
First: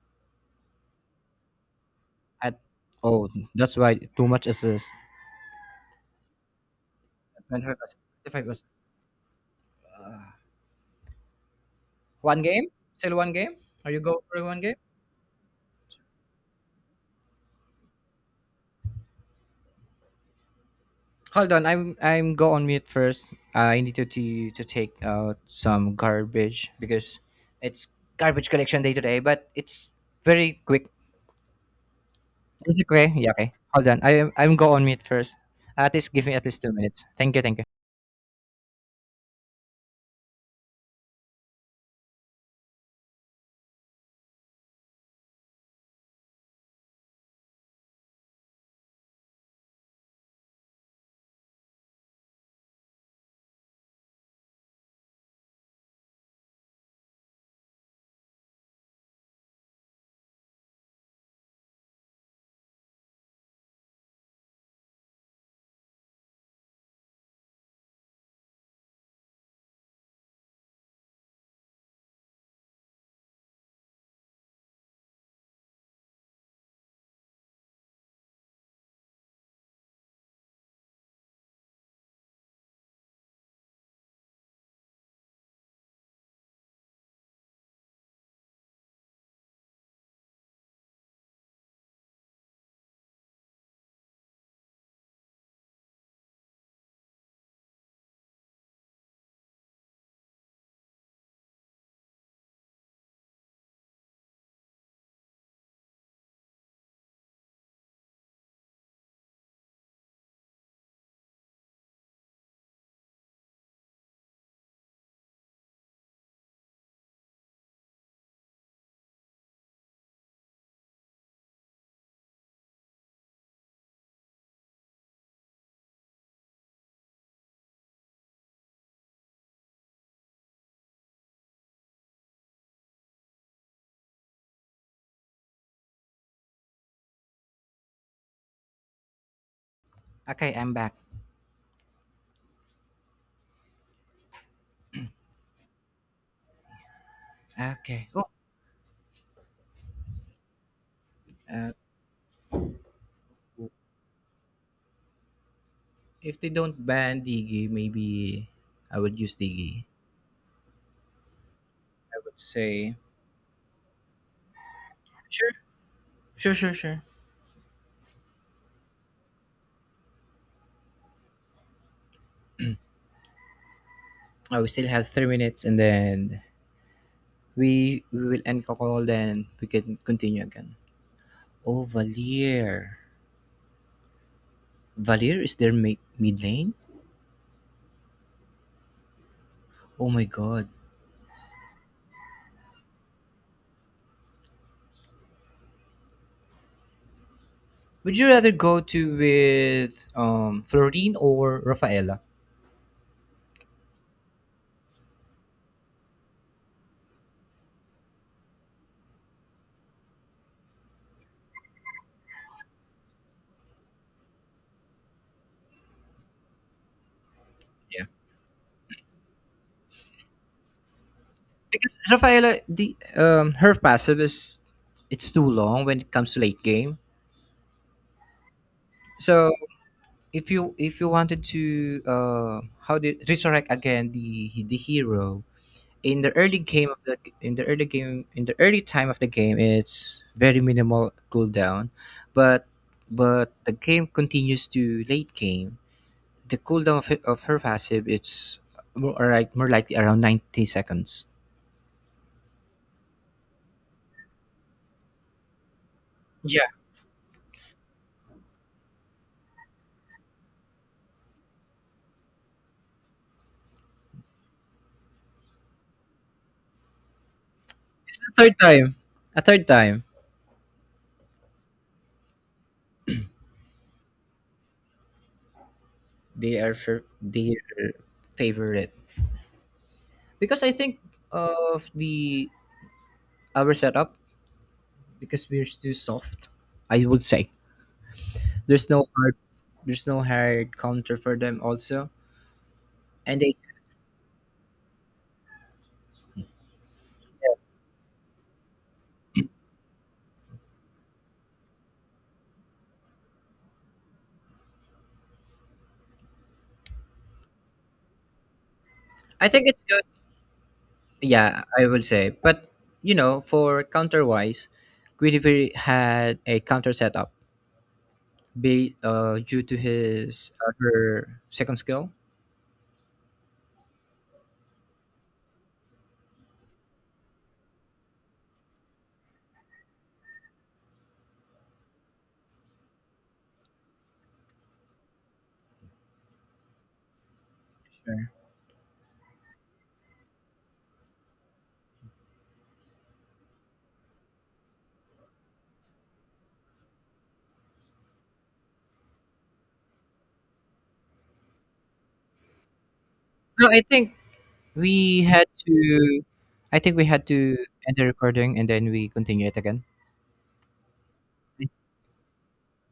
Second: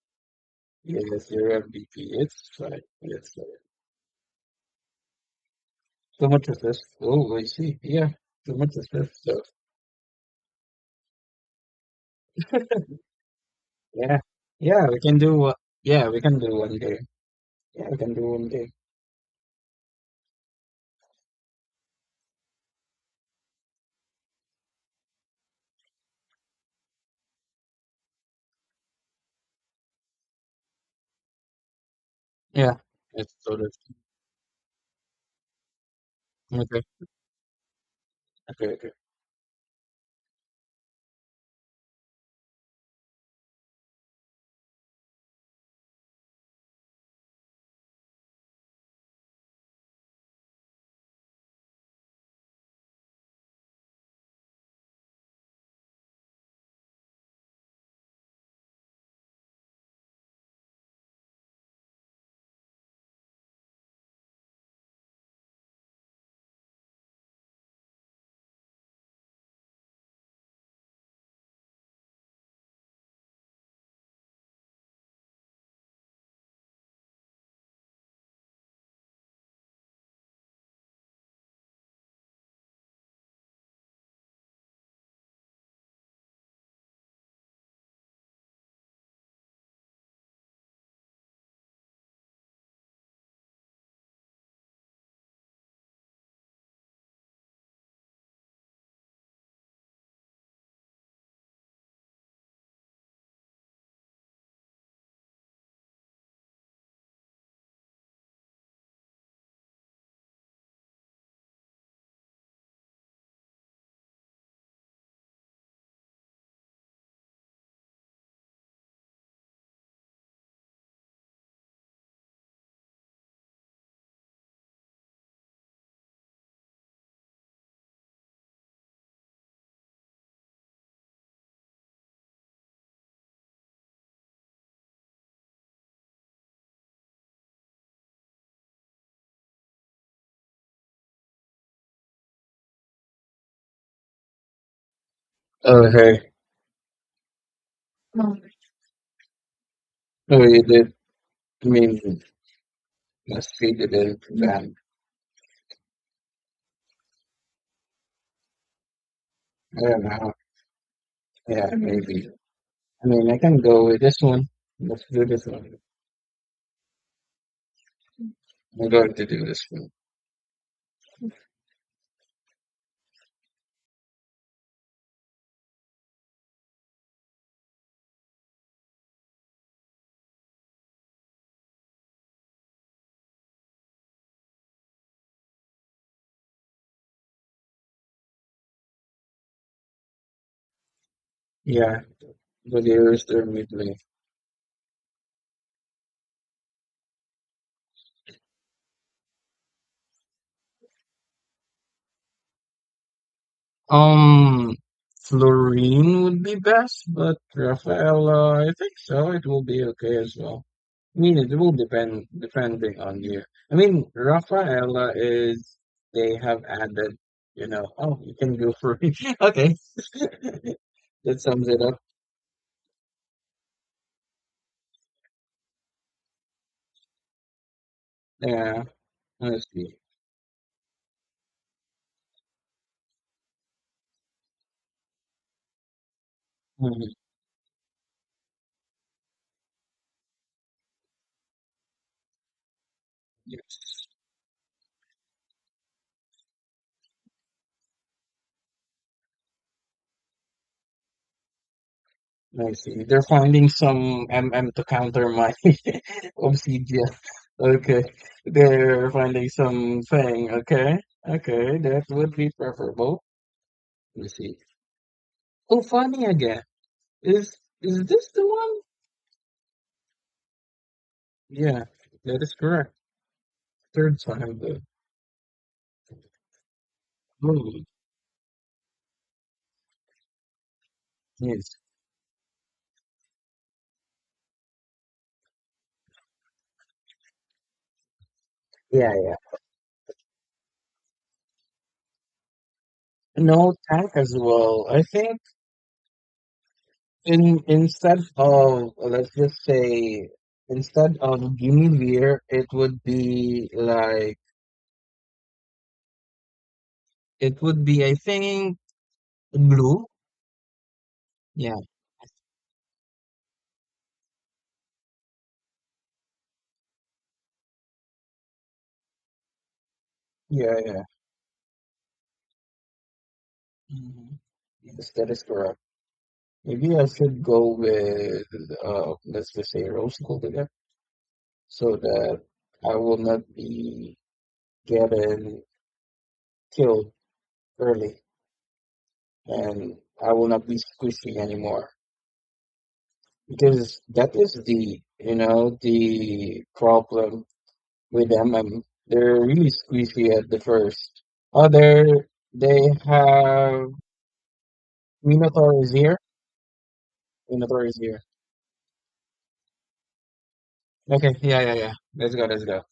Speaker 2: Yes, your MVP. It's
Speaker 1: At
Speaker 2: like
Speaker 1: oh,
Speaker 2: it's like
Speaker 1: that's why too much assist.
Speaker 2: so much of this. Oh, I see.
Speaker 1: 25%.
Speaker 2: Yeah, so
Speaker 1: 25%.
Speaker 2: much of this stuff.
Speaker 1: One game? Still one game? Are you
Speaker 2: Yeah,
Speaker 1: go for one game?
Speaker 2: yeah, we can do. Yeah, we can do one day. Yeah, we can do one day.
Speaker 1: Hold on, I'm go on mute first. I need to take out some garbage because it's garbage collection day today, but it's very quick.
Speaker 2: Yeah,
Speaker 1: Is it okay? Yeah,
Speaker 2: it's
Speaker 1: okay.
Speaker 2: sort of
Speaker 1: Hold on. I'm go on mute first. At least give me at least two
Speaker 2: okay.
Speaker 1: minutes. Thank you, thank you.
Speaker 2: Okay, okay.
Speaker 1: Okay, I'm back.
Speaker 2: Oh, hey,
Speaker 1: Okay. Oh,
Speaker 2: oh, you did. I
Speaker 1: uh,
Speaker 2: mean, let's see the day then.
Speaker 1: if they don't ban Digi, maybe I would use Digi.
Speaker 2: I don't know. Yeah,
Speaker 1: I
Speaker 2: maybe.
Speaker 1: would say
Speaker 2: I mean, I can go with this one. Let's do this
Speaker 1: sure.
Speaker 2: one.
Speaker 1: Sure, sure, sure.
Speaker 2: I'm going to do this one.
Speaker 1: Oh, we still have 3 minutes, and then we will end the call. Then we can continue again. Oh, Valier is their mid lane. Oh my God,
Speaker 2: Yeah, but here's the midway.
Speaker 1: would you rather go to with Florine or Rafaela?
Speaker 2: Um, Florine would be best, but Rafaela, I think so. It will be okay as well. I mean, it will depending on you. I mean, Rafaela is they have added, you know.
Speaker 1: Yeah.
Speaker 2: Oh, you can go for it. Okay, that sums it up.
Speaker 1: Because Rafaela, the her passive is it's too long when it comes to late game.
Speaker 2: Yeah,
Speaker 1: So
Speaker 2: honestly.
Speaker 1: if you wanted to how did resurrect again the hero, in the early game of
Speaker 2: Mhm.
Speaker 1: the, in the early game, in the early time of the game, it's very minimal cooldown, but but the game continues to late game, the cooldown of, of her passive it's more or like more likely around 90 seconds.
Speaker 2: I see. They're finding some MM to counter my
Speaker 1: Yeah,
Speaker 2: obsidian. Okay. They're finding something. Okay. Okay. That would be preferable. Let me see. Oh, funny again. Is is
Speaker 1: it's
Speaker 2: this
Speaker 1: the
Speaker 2: the
Speaker 1: third
Speaker 2: one?
Speaker 1: time, a third time
Speaker 2: Yeah, that is correct. Third time the
Speaker 1: they are for their
Speaker 2: movie.
Speaker 1: favorite, because I think
Speaker 2: Yes.
Speaker 1: of the our setup, because we're too soft, I would say there's no
Speaker 2: Yeah, yeah.
Speaker 1: hard, there's no hard counter for them also, and they,
Speaker 2: No tank as well. I think in Instead of let's just say instead of Guinevere, it would be like it would be, I think,
Speaker 1: I think it's good.
Speaker 2: blue.
Speaker 1: Yeah,
Speaker 2: Yeah.
Speaker 1: I will say, but you know, for counterwise, Guinevere had a counter setup be due to his
Speaker 2: Yeah, yeah.
Speaker 1: her second skill.
Speaker 2: Mhm. Yes, that is correct. Maybe I should go with let's just say rose gold again, so that I will not be getting killed early,
Speaker 1: Sure.
Speaker 2: and I will not be squishy anymore. Because that is the you know the problem with them. They're really squishy at the first. Other they
Speaker 1: No, I
Speaker 2: have
Speaker 1: think we had to,
Speaker 2: Minotaur is here.
Speaker 1: I think we had to
Speaker 2: In the third
Speaker 1: end the
Speaker 2: year.
Speaker 1: recording, and then we continue it again.
Speaker 2: Okay, yeah, yeah, yeah. Let's go, let's go.